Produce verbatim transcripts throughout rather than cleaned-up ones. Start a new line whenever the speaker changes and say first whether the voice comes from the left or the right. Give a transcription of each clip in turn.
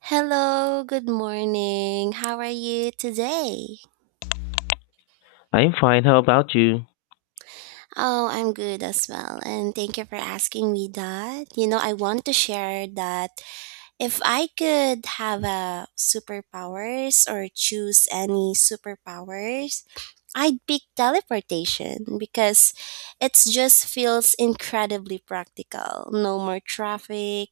right: Hello, good morning. How are you today?
left: I'm fine. How about you?
right: Oh, I'm good as well. And thank you for asking me that. You know, I want to share that if I could have a superpowers or choose any superpowers, I'd pick teleportation because it just feels incredibly practical. No more traffic,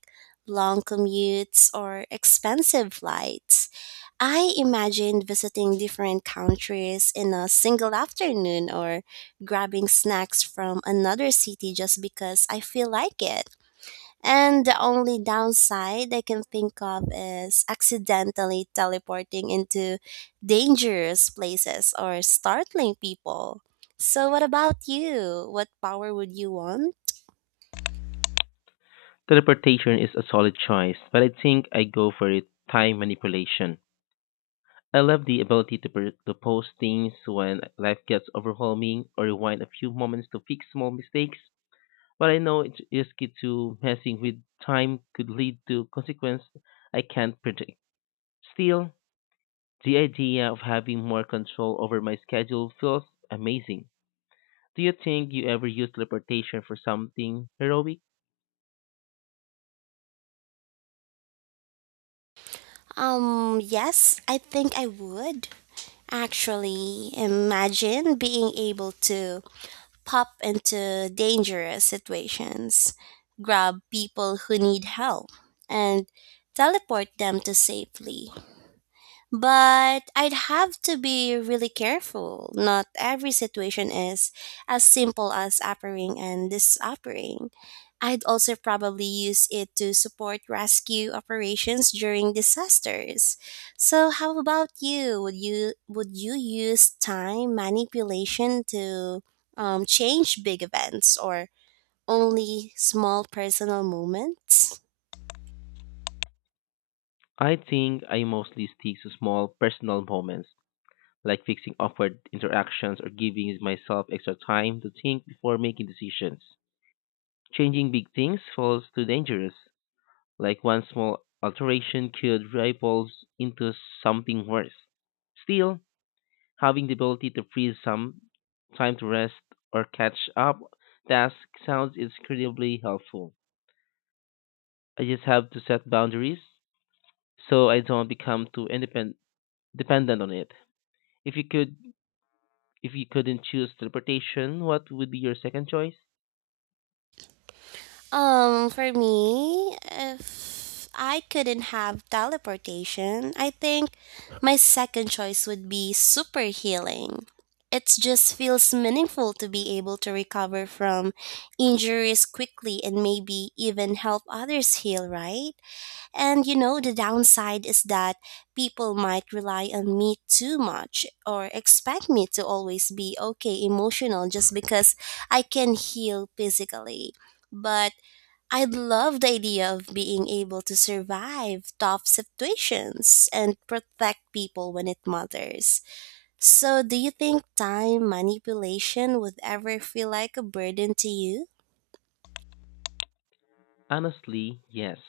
right: long commutes, or expensive flights. I imagined visiting different countries in a single afternoon or grabbing snacks from another city just because I feel like it. And the only downside I can think of is accidentally teleporting into dangerous places or startling people. So what about you? What power would you want?
left: Teleportation is a solid choice, but I think I go for it. Time manipulation. I love the ability to, per- to pause things when life gets overwhelming or rewind a few moments to fix small mistakes. But I know it's risky to messing with time could lead to consequences I can't predict. Still, the idea of having more control over my schedule feels amazing. Do you think you ever use teleportation for something heroic?
right: Um, yes, I think I would. Actually, imagine being able to pop into dangerous situations, grab people who need help, and teleport them to safely. But I'd have to be really careful. Not every situation is as simple as uppering and disoppering. I'd also probably use it to support rescue operations during disasters. So how about you? Would you would you use time manipulation to um, change big events or only small personal moments?
left: I think I mostly stick to small personal moments, like fixing awkward interactions or giving myself extra time to think before making decisions. Changing big things falls too dangerous, like one small alteration could ripple into something worse. Still, having the ability to freeze some time to rest or catch up tasks sounds incredibly helpful. I just have to set boundaries so I don't become too independent dependent on it. If you could if you couldn't choose teleportation, what would be your second choice?
right: Um, for me, if I couldn't have teleportation, I think my second choice would be super healing. It just feels meaningful to be able to recover from injuries quickly and maybe even help others heal, right? And you know, the downside is that people might rely on me too much or expect me to always be okay emotional just because I can heal physically. But I'd love the idea of being able to survive tough situations and protect people when it matters. So, do you think time manipulation would ever feel like a burden to you?
left: Honestly, yes.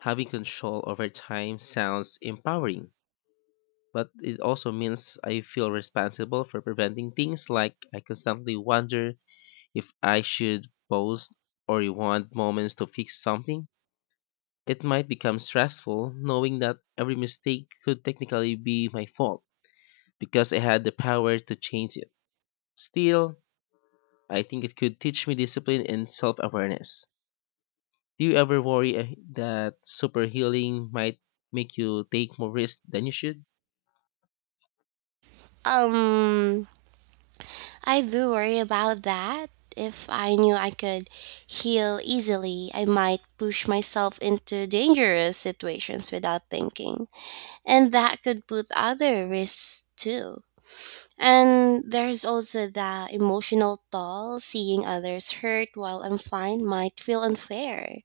left: Having control over time sounds empowering, but it also means I feel responsible for preventing things like I constantly wonder if I should pause or rewind moments to fix something. It might become stressful knowing that every mistake could technically be my fault because I had the power to change it. Still, I think it could teach me discipline and self awareness. Do you ever worry eh, that super healing might make you take more risks than you should?
right: Um, I do worry about that. If I knew I could heal easily, I might push myself into dangerous situations without thinking, and that could put other risks too. And there's also the emotional toll seeing others hurt while I'm fine might feel unfair.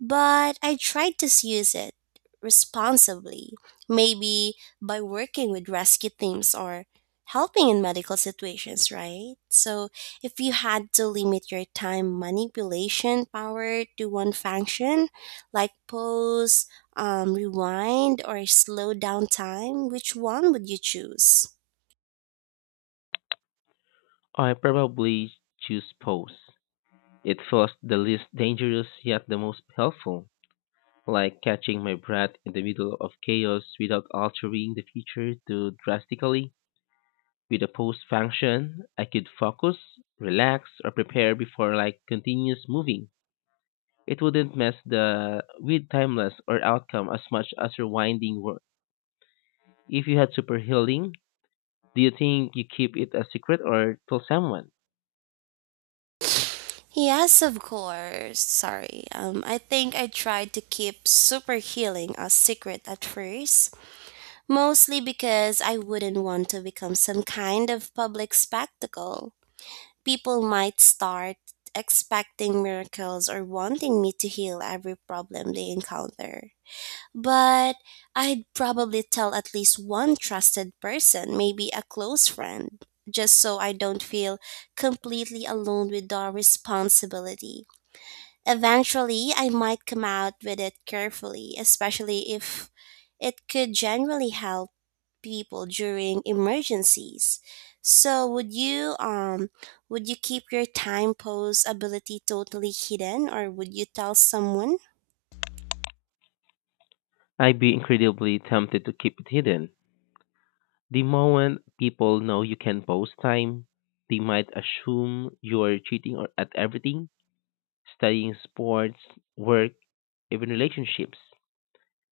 right: But I try to use it responsibly, maybe by working with rescue teams or helping in medical situations, right? So if you had to limit your time manipulation power to one function, like pause, um, rewind, or slow down time, which one would you choose?
left: I probably choose pose. It feels the least dangerous yet the most helpful, like catching my breath in the middle of chaos without altering the future too drastically. With a pose function, I could focus, relax, or prepare before like continuous moving. It wouldn't mess the with timeless or outcome as much as rewinding work. If you had super healing, do you think you keep it a secret or tell someone?
right: Yes, of course. Sorry. Um, I think I tried to keep super healing a secret at first, mostly because I wouldn't want to become some kind of public spectacle. People might start expecting miracles or wanting me to heal every problem they encounter. But I'd probably tell at least one trusted person, maybe a close friend, just so I don't feel completely alone with the responsibility. Eventually, I might come out with it carefully, especially if it could genuinely help people during emergencies. So, would you um would you keep your time pose ability totally hidden or would you tell someone?
left: I'd be incredibly tempted to keep it hidden. The moment people know you can post time, they might assume you're cheating or at everything, studying sports, work, even relationships.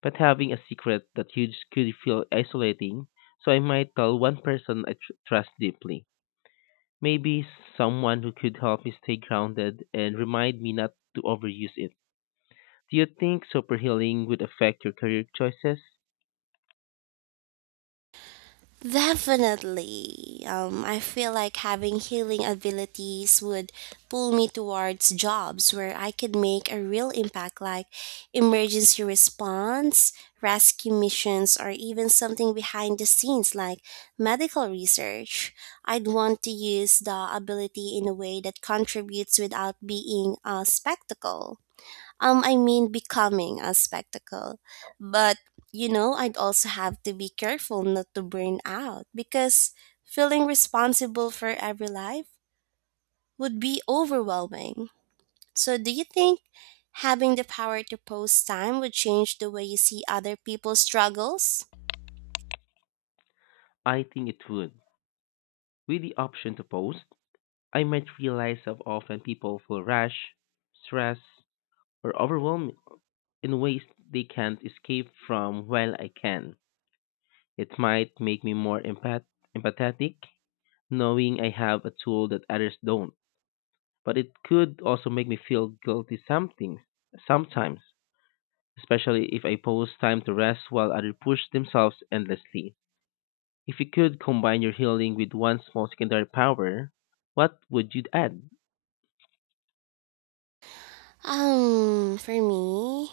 left: But having a secret that huge could feel isolating, so I might tell one person I tr- trust deeply. Maybe someone who could help me stay grounded and remind me not to overuse it. Do you think superhealing would affect your career choices?
right: Definitely. Um, I feel like having healing abilities would pull me towards jobs where I could make a real impact, like emergency response, rescue missions, or even something behind the scenes like medical research. I'd want to use the ability in a way that contributes without being a spectacle. Um, I mean becoming a spectacle. But, you know, I'd also have to be careful not to burn out because feeling responsible for every life would be overwhelming. So, do you think having the power to post time would change the way you see other people's struggles?
left: I think it would. With the option to post, I might realize how often people feel rash, stressed, or overwhelmed in ways they can't escape from while I can. It might make me more empath- empathetic, knowing I have a tool that others don't. But it could also make me feel guilty something, sometimes, especially if I post time to rest while others push themselves endlessly. If you could combine your healing with one small secondary power, what would you add?
right: Um, for me,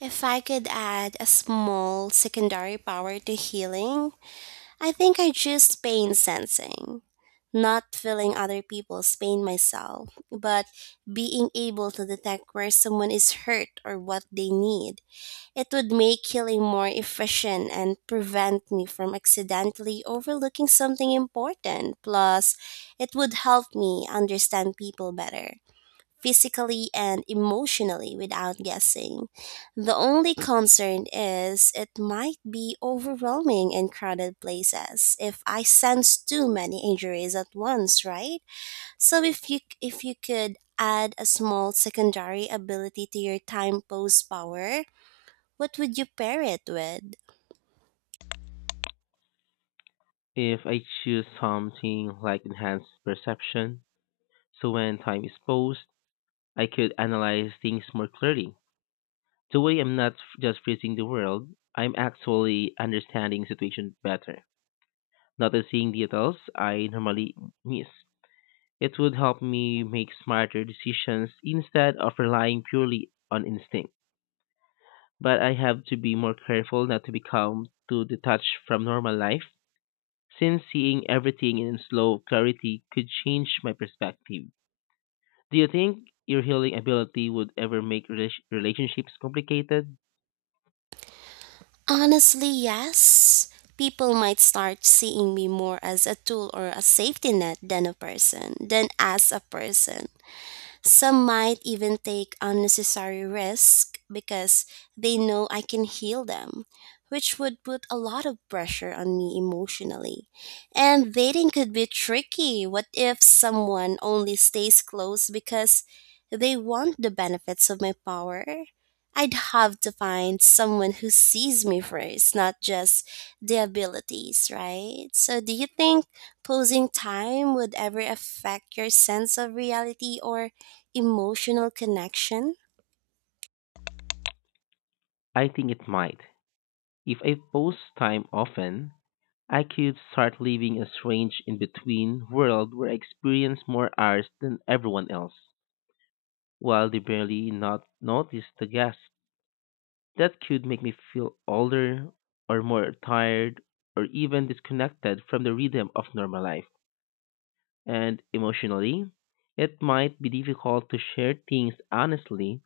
right: if I could add a small secondary power to healing, I think I choose pain sensing, not feeling other people's pain myself, but being able to detect where someone is hurt or what they need. It would make healing more efficient and prevent me from accidentally overlooking something important. Plus, it would help me understand people better physically and emotionally without guessing. The only concern is it might be overwhelming in crowded places if I sense too many injuries at once, right? So if you if you could add a small secondary ability to your time pose power, what would you pair it with?
left: If I choose something like enhanced perception, so when time is paused, I could analyze things more clearly. The way I'm not f- just freezing the world, I'm actually understanding situation better, noticing details I normally miss. It would help me make smarter decisions instead of relying purely on instinct. But I have to be more careful not to become too detached from normal life, since seeing everything in slow clarity could change my perspective. Do you think your healing ability would ever make rela- relationships complicated?
right: Honestly, yes. People might start seeing me more as a tool or a safety net than a person, than as a person. Some might even take unnecessary risk because they know I can heal them, which would put a lot of pressure on me emotionally. And dating could be tricky. What if someone only stays close because they want the benefits of my power? I'd have to find someone who sees me first, not just the abilities, right? So, do you think posing time would ever affect your sense of reality or emotional connection?
left: I think it might. If I post time often, I could start living a strange in between world where I experience more hours than everyone else, while they barely not notice the guest. That could make me feel older or more tired or even disconnected from the rhythm of normal life. And emotionally, it might be difficult to share things honestly.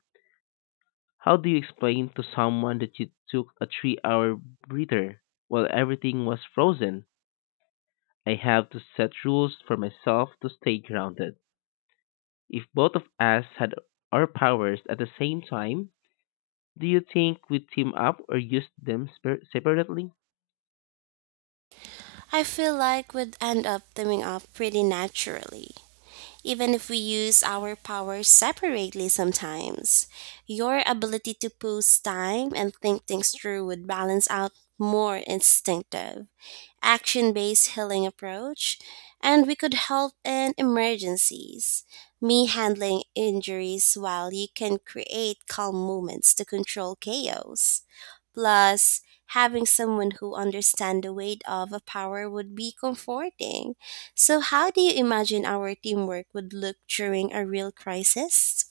left: How do you explain to someone that you took a three hour breather while everything was frozen? I have to set rules for myself to stay grounded. If both of us had our powers at the same time, do you think we'd team up or use them spar- separately?
right: I feel like would end up coming up pretty naturally, even if we use our powers separately sometimes. Your ability to pause time and think things through would balance out more instinctive, action based healing approach, and we could help in emergencies. Me handling injuries while you can create calm moments to control chaos. Plus, having someone who understands the weight of a power would be comforting. So, how do you imagine our teamwork would look during a real crisis?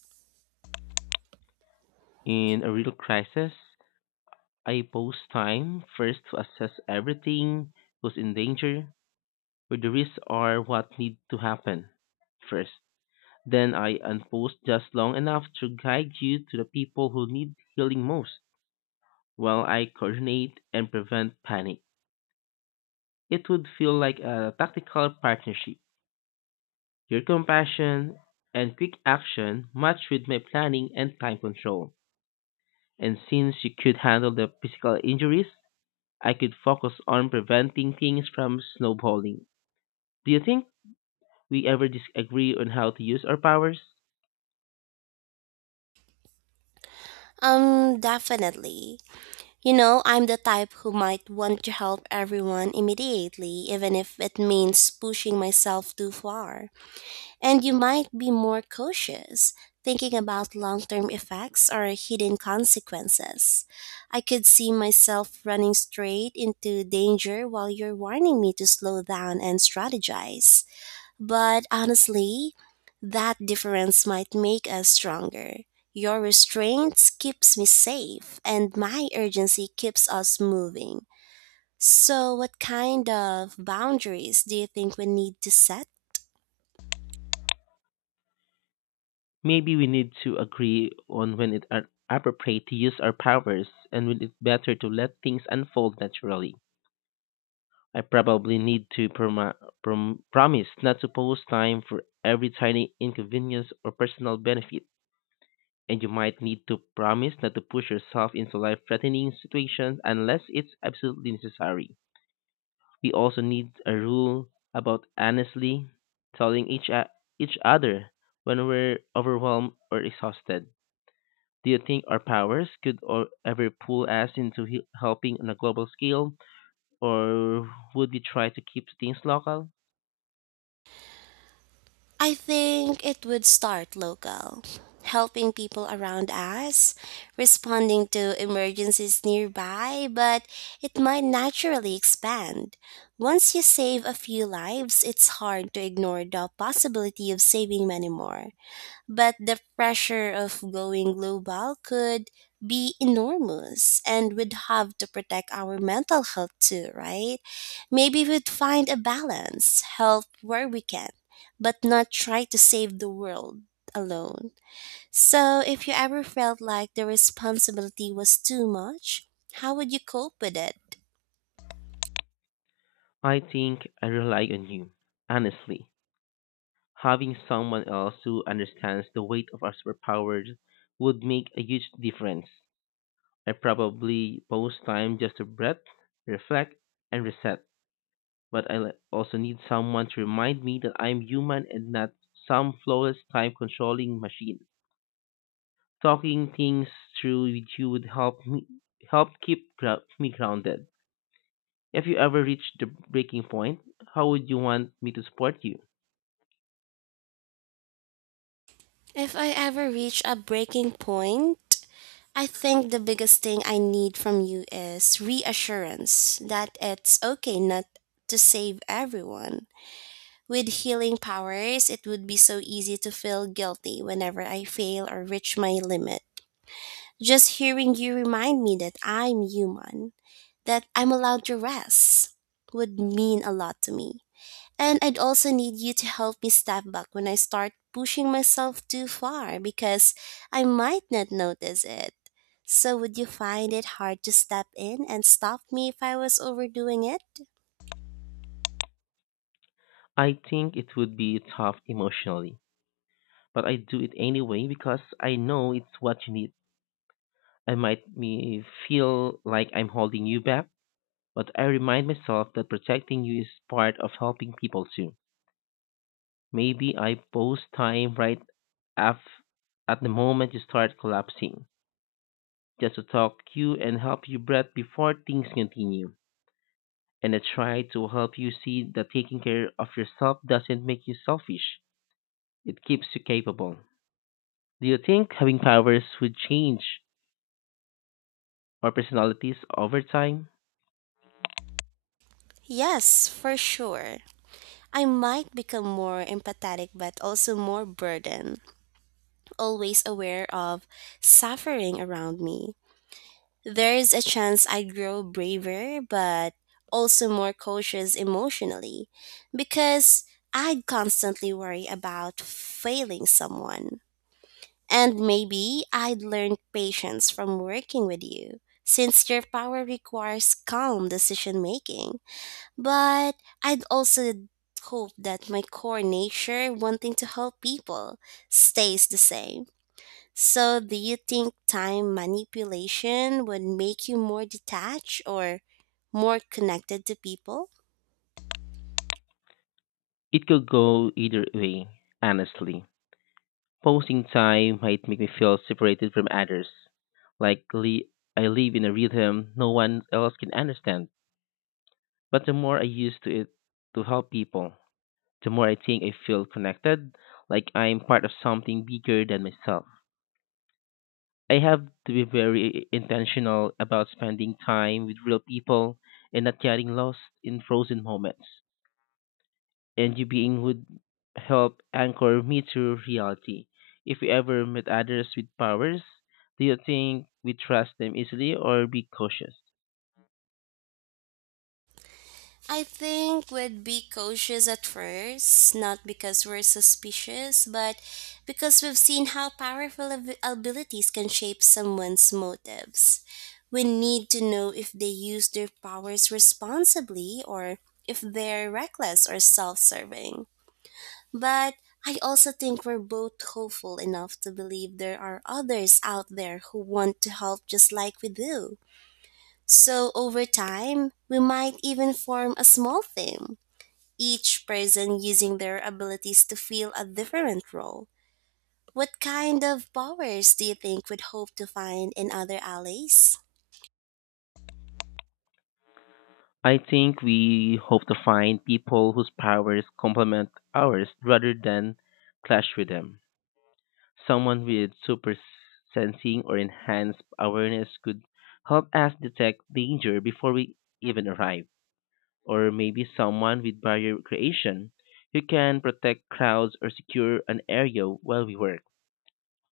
left: In a real crisis, I pause time first to assess everything who's in danger, where the risks are, what need to happen first. Then I unpause just long enough to guide you to the people who need healing most, while I coordinate and prevent panic. It would feel like a tactical partnership. Your compassion and quick action match with my planning and time control. And since you could handle the physical injuries, I could focus on preventing things from snowballing. Do you think we ever disagree on how to use our powers?
right: Um, definitely. You know, I'm the type who might want to help everyone immediately, even if it means pushing myself too far. And you might be more cautious, thinking about long term effects or hidden consequences. I could see myself running straight into danger while you're warning me to slow down and strategize. But honestly, that difference might make us stronger. Your restraint keeps me safe, and my urgency keeps us moving. So, what kind of boundaries do you think we need to set?
left: Maybe we need to agree on when it are appropriate to use our powers and when it's better to let things unfold naturally. I probably need to promi- prom- promise not to pose time for every tiny inconvenience or personal benefit. And you might need to promise not to push yourself into life threatening situations unless it's absolutely necessary. We also need a rule about honestly telling each o- each other when we're overwhelmed or exhausted. Do you think our powers could or ever pull us into he- helping on a global scale, or would we try to keep things local?
right: I think it would start local, helping people around us, responding to emergencies nearby, but it might naturally expand. Once you save a few lives, it's hard to ignore the possibility of saving many more. But the pressure of going global could be enormous, and we'd have to protect our mental health too, right? Maybe we'd find a balance, help where we can, but not try to save the world alone. So, if you ever felt like the responsibility was too much, how would you cope with it?
left: I think I rely on you, honestly. Having someone else who understands the weight of our superpowers would make a huge difference. I probably post time just to breath, reflect, and reset but I le- also need someone to remind me that I'm human and not some flawless time controlling machine. Talking things through with you would help me help keep gro- me grounded. If you ever reach the breaking point, how would you want me to support you?
right: If I ever reach a breaking point, I think the biggest thing I need from you is reassurance that it's okay not to save everyone. With healing powers, it would be so easy to feel guilty whenever I fail or reach my limit. Just hearing you remind me that I'm human, that I'm allowed to rest, would mean a lot to me. And I'd also need you to help me step back when I start pushing myself too far because I might not notice it. So, would you find it hard to step in and stop me if I was overdoing it?
left: I think it would be tough emotionally, but I do it anyway because I know it's what you need. I might me feel like I'm holding you back, but I remind myself that protecting you is part of helping people too. Maybe I post time right af- at the moment you start collapsing, just to talk you and help you breath before things continue. And I try to help you see that taking care of yourself doesn't make you selfish, it keeps you capable. Do you think having powers would change our personalities over time?
right: Yes, for sure. I might become more empathetic but also more burdened, always aware of suffering around me. There's a chance I'd grow braver, but also more cautious emotionally because I'd constantly worry about failing someone. And maybe I'd learn patience from working with you since your power requires calm decision making. But I'd also hope that my core nature, wanting to help people, stays the same. So, do you think time manipulation would make you more detached or more connected to people?
left: It could go either way, honestly. Posting time might make me feel separated from others, like li- I live in a rhythm no one else can understand. But the more I use to it to help people, the more I think I feel connected, like I'm part of something bigger than myself. I have to be very intentional about spending time with real people and not getting lost in frozen moments. And you being would help anchor me to reality. If we ever met others with powers, do you think we trust them easily or be cautious?
right: I think we'd be cautious at first, not because we're suspicious, but because we've seen how powerful ab- abilities can shape someone's motives. We need to know if they use their powers responsibly or if they're reckless or self serving. But I also think we're both hopeful enough to believe there are others out there who want to help just like we do. So over time, we might even form a small team, each person using their abilities to fill a different role. What kind of powers do you think we'd hope to find in other allies?
left: I think we hope to find people whose powers complement ours rather than clash with them. Someone with super sensing or enhanced awareness could help us detect danger before we even arrive. Or maybe someone with barrier creation who can protect crowds or secure an area while we work.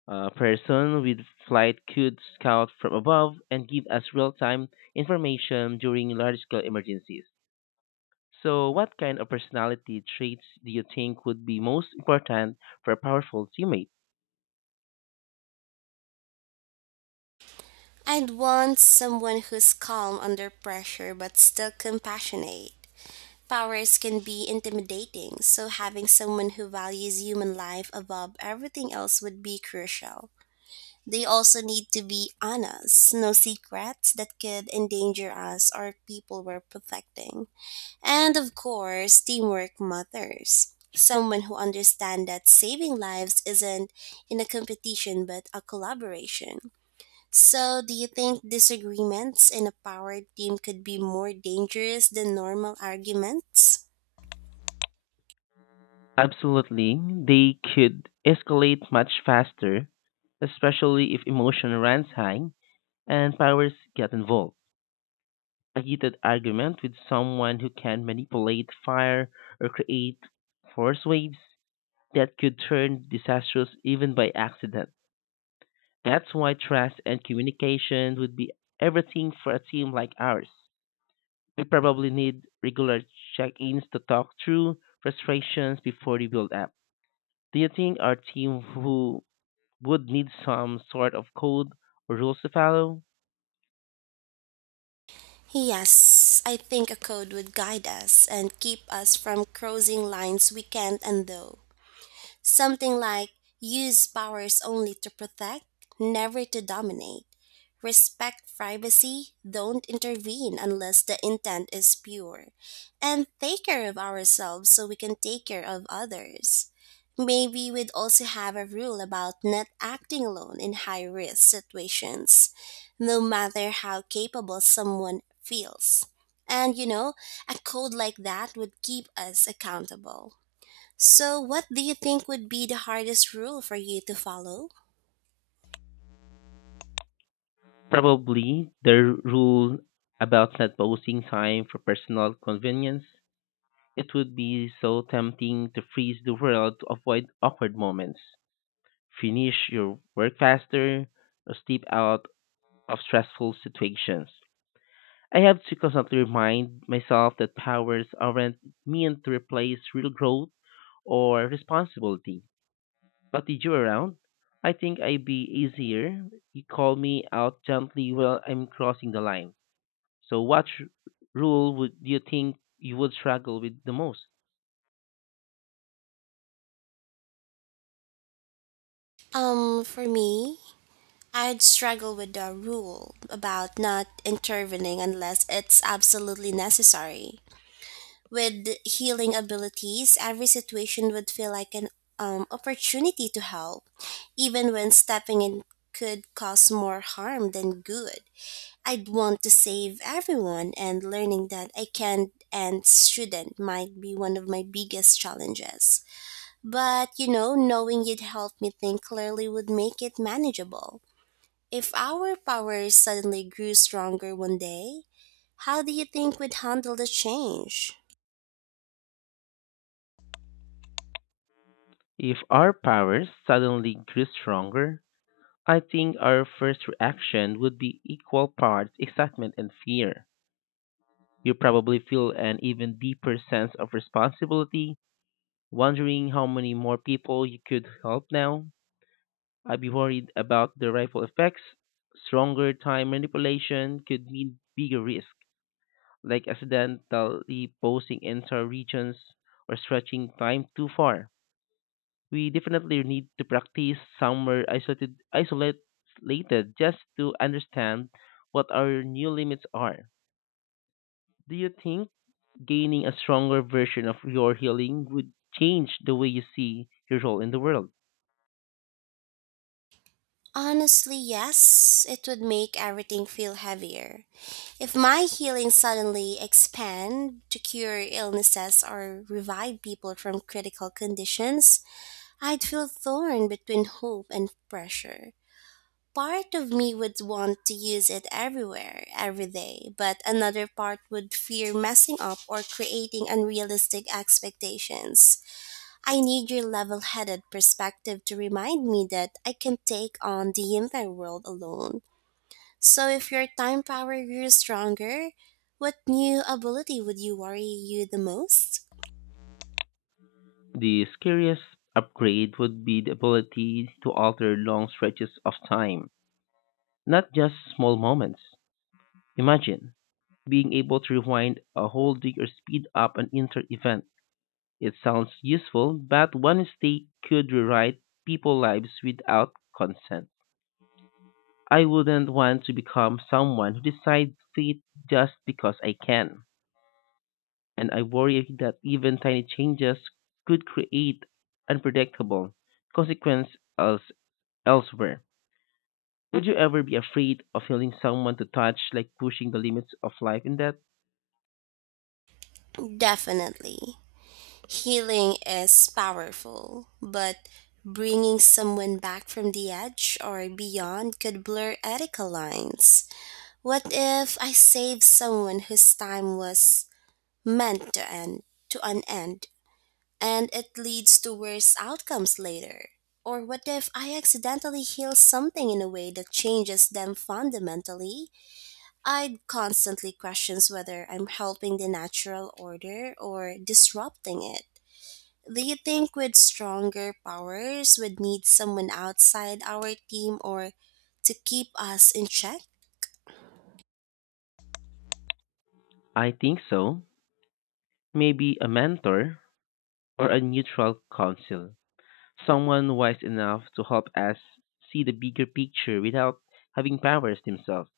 left: A person with flight could scout from above and give us real time information during large scale emergencies. So, what kind of personality traits do you think would be most important for a powerful teammate?
right: I'd want someone who's calm under pressure but still compassionate. Powers can be intimidating, so having someone who values human life above everything else would be crucial. They also need to be honest, no secrets that could endanger us or people we're protecting. And of course, teamwork matters. Someone who understands that saving lives isn't in a competition but a collaboration. So, do you think disagreements in a power team could be more dangerous than normal arguments?
left: Absolutely, they could escalate much faster, especially if emotion runs high and powers get involved. A heated argument with someone who can manipulate fire or create force waves that could turn disastrous even by accident. That's why trust and communication would be everything for a team like ours. We probably need regular check ins to talk through frustrations before they build up. Do you think our team who would need some sort of code or rules to follow?
right: Yes, I think a code would guide us and keep us from crossing lines we can't undo. Something like use powers only to protect, never to dominate. Respect privacy, don't intervene unless the intent is pure. And take care of ourselves so we can take care of others. Maybe we'd also have a rule about not acting alone in high risk situations, no matter how capable someone feels. And you know, a code like that would keep us accountable. So, what do you think would be the hardest rule for you to follow?
left: Probably the rule about not posting time for personal convenience. It would be so tempting to freeze the world to avoid awkward moments, finish your work faster, or slip out of stressful situations. I have to constantly remind myself that powers aren't meant to replace real growth or responsibility. But did you around? I think I'd be easier. You call me out gently while I'm crossing the line. So, what r- rule would do you think you would struggle with the most?
right: Um, for me, I'd struggle with the rule about not intervening unless it's absolutely necessary. With healing abilities, every situation would feel like an um, opportunity to help, even when stepping in could cause more harm than good. I'd want to save everyone, and learning that I can and shouldn't might be one of my biggest challenges. But, you know, knowing you'd help me think clearly would make it manageable. If our powers suddenly grew stronger one day, how do you think we'd handle the change?
left: If our powers suddenly grew stronger, I think our first reaction would be equal parts excitement and fear. You probably feel an even deeper sense of responsibility, wondering how many more people you could help now. I'd be worried about the ripple effects. Stronger time manipulation could mean bigger risk. Like accidentally posting entire regions or stretching time too far. We definitely need to practice somewhere isolated, isolated just to understand what our new limits are. Do you think gaining a stronger version of your healing would change the way you see your role in the world?
right: Honestly, yes, it would make everything feel heavier. If my healing suddenly expand to cure illnesses or revive people from critical conditions, I'd feel torn between hope and pressure. Part of me would want to use it everywhere, every day, but another part would fear messing up or creating unrealistic expectations. I need your level headed perspective to remind me that I can take on the entire world alone. So, if your time power grew stronger, what new ability would you worry you the most?
left: The scariest upgrade would be the ability to alter long stretches of time, not just small moments. Imagine being able to rewind a whole dig or speed up an inter event. It sounds useful, but one mistake could rewrite people's lives without consent. I wouldn't want to become someone who decides fate just because I can. And I worry that even tiny changes could create unpredictable consequences else- elsewhere. Would you ever be afraid of feeling someone to touch, like pushing the limits of life in that?
right: Definitely. Healing is powerful, but bringing someone back from the edge or beyond could blur ethical lines. What if I save someone whose time was meant to end to unend, and it leads to worse outcomes later? Or what if I accidentally heal something in a way that changes them fundamentally? I'd constantly questions whether I'm helping the natural order or disrupting it. Do you think with stronger powers would need someone outside our team or to keep us in check?
left: I think so. Maybe a mentor or a neutral counsel, someone wise enough to help us see the bigger picture without having powers themselves.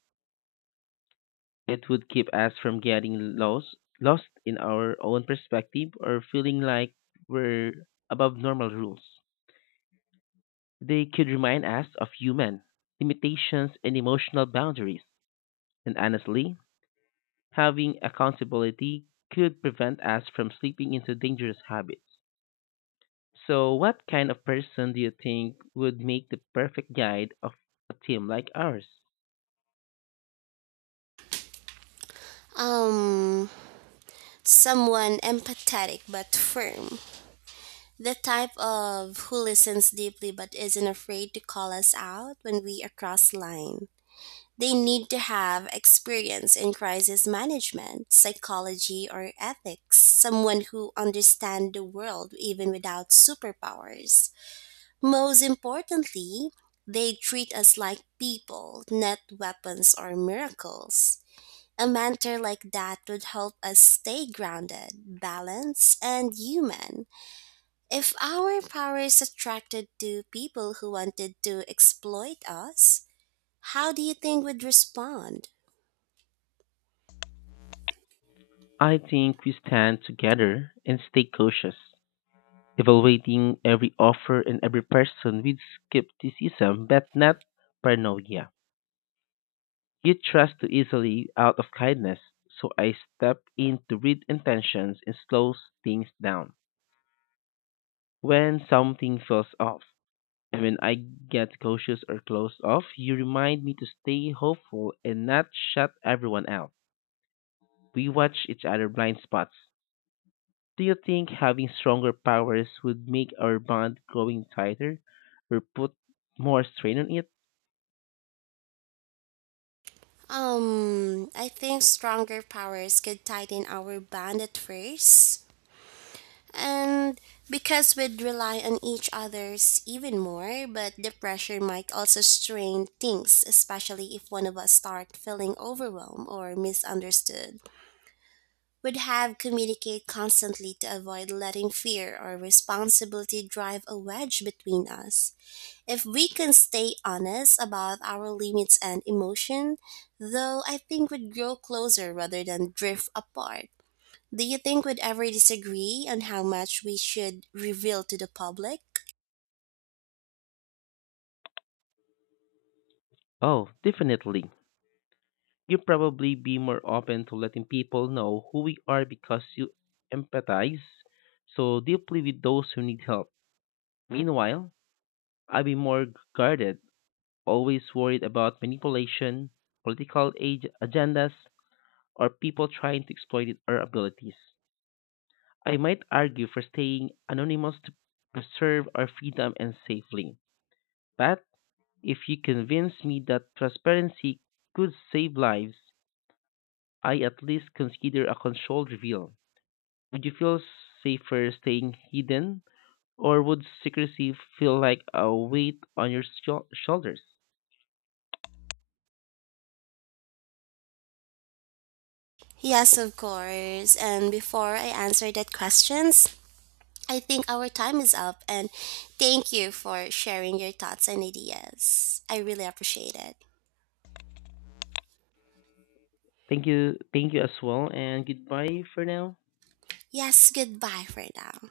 left: It would keep us from getting lost, lost in our own perspective or feeling like we're above normal rules. They could remind us of human limitations and emotional boundaries. And honestly, having accountability could prevent us from slipping into dangerous habits. So, what kind of person do you think would make the perfect guide of a team like ours?
right: Um, someone empathetic but firm. The type of who listens deeply but isn't afraid to call us out when we are cross line. They need to have experience in crisis management, psychology, or ethics, someone who understands the world even without superpowers. Most importantly, they treat us like people, not weapons or miracles. A mentor like that would help us stay grounded, balanced, and human. If our power is attracted to people who wanted to exploit us, how do you think we would respond?
left: I think we stand together and stay cautious, evaluating every offer and every person with skepticism but not paranoia. You trust too easily out of kindness, so I step in to read intentions and slows things down when something feels off. And when I get cautious or closed off, you remind me to stay hopeful and not shut everyone out. We watch each other blind spots. Do you think having stronger powers would make our bond growing tighter or put more strain on it?
right: Um, I think stronger powers could tighten our bond at first. And because we'd rely on each other's even more, but the pressure might also strain things, especially if one of us start feeling overwhelmed or misunderstood. We'd have communicate constantly to avoid letting fear or responsibility drive a wedge between us. If we can stay honest about our limits and emotion, though, I think we'd grow closer rather than drift apart. Do you think we'd ever disagree on how much we should reveal to the public?
left: Oh, definitely. You probably be more open to letting people know who we are because you empathize so deeply with those who need help. Meanwhile, I'd be more guarded always worried about manipulation, political age agendas, or people trying to exploit our abilities. I might argue for staying anonymous to preserve our freedom and safely. But if you convince me that transparency could save lives, I at least consider a controlled reveal. Would you feel safer staying hidden, or would secrecy feel like a weight on your shou- shoulders?
right: Yes, of course. And before I answer that questions, I think our time is up and thank you for sharing your thoughts and ideas. I really appreciate it.
left: Thank you, thank you as well, and goodbye for now.
right: Yes, goodbye for now.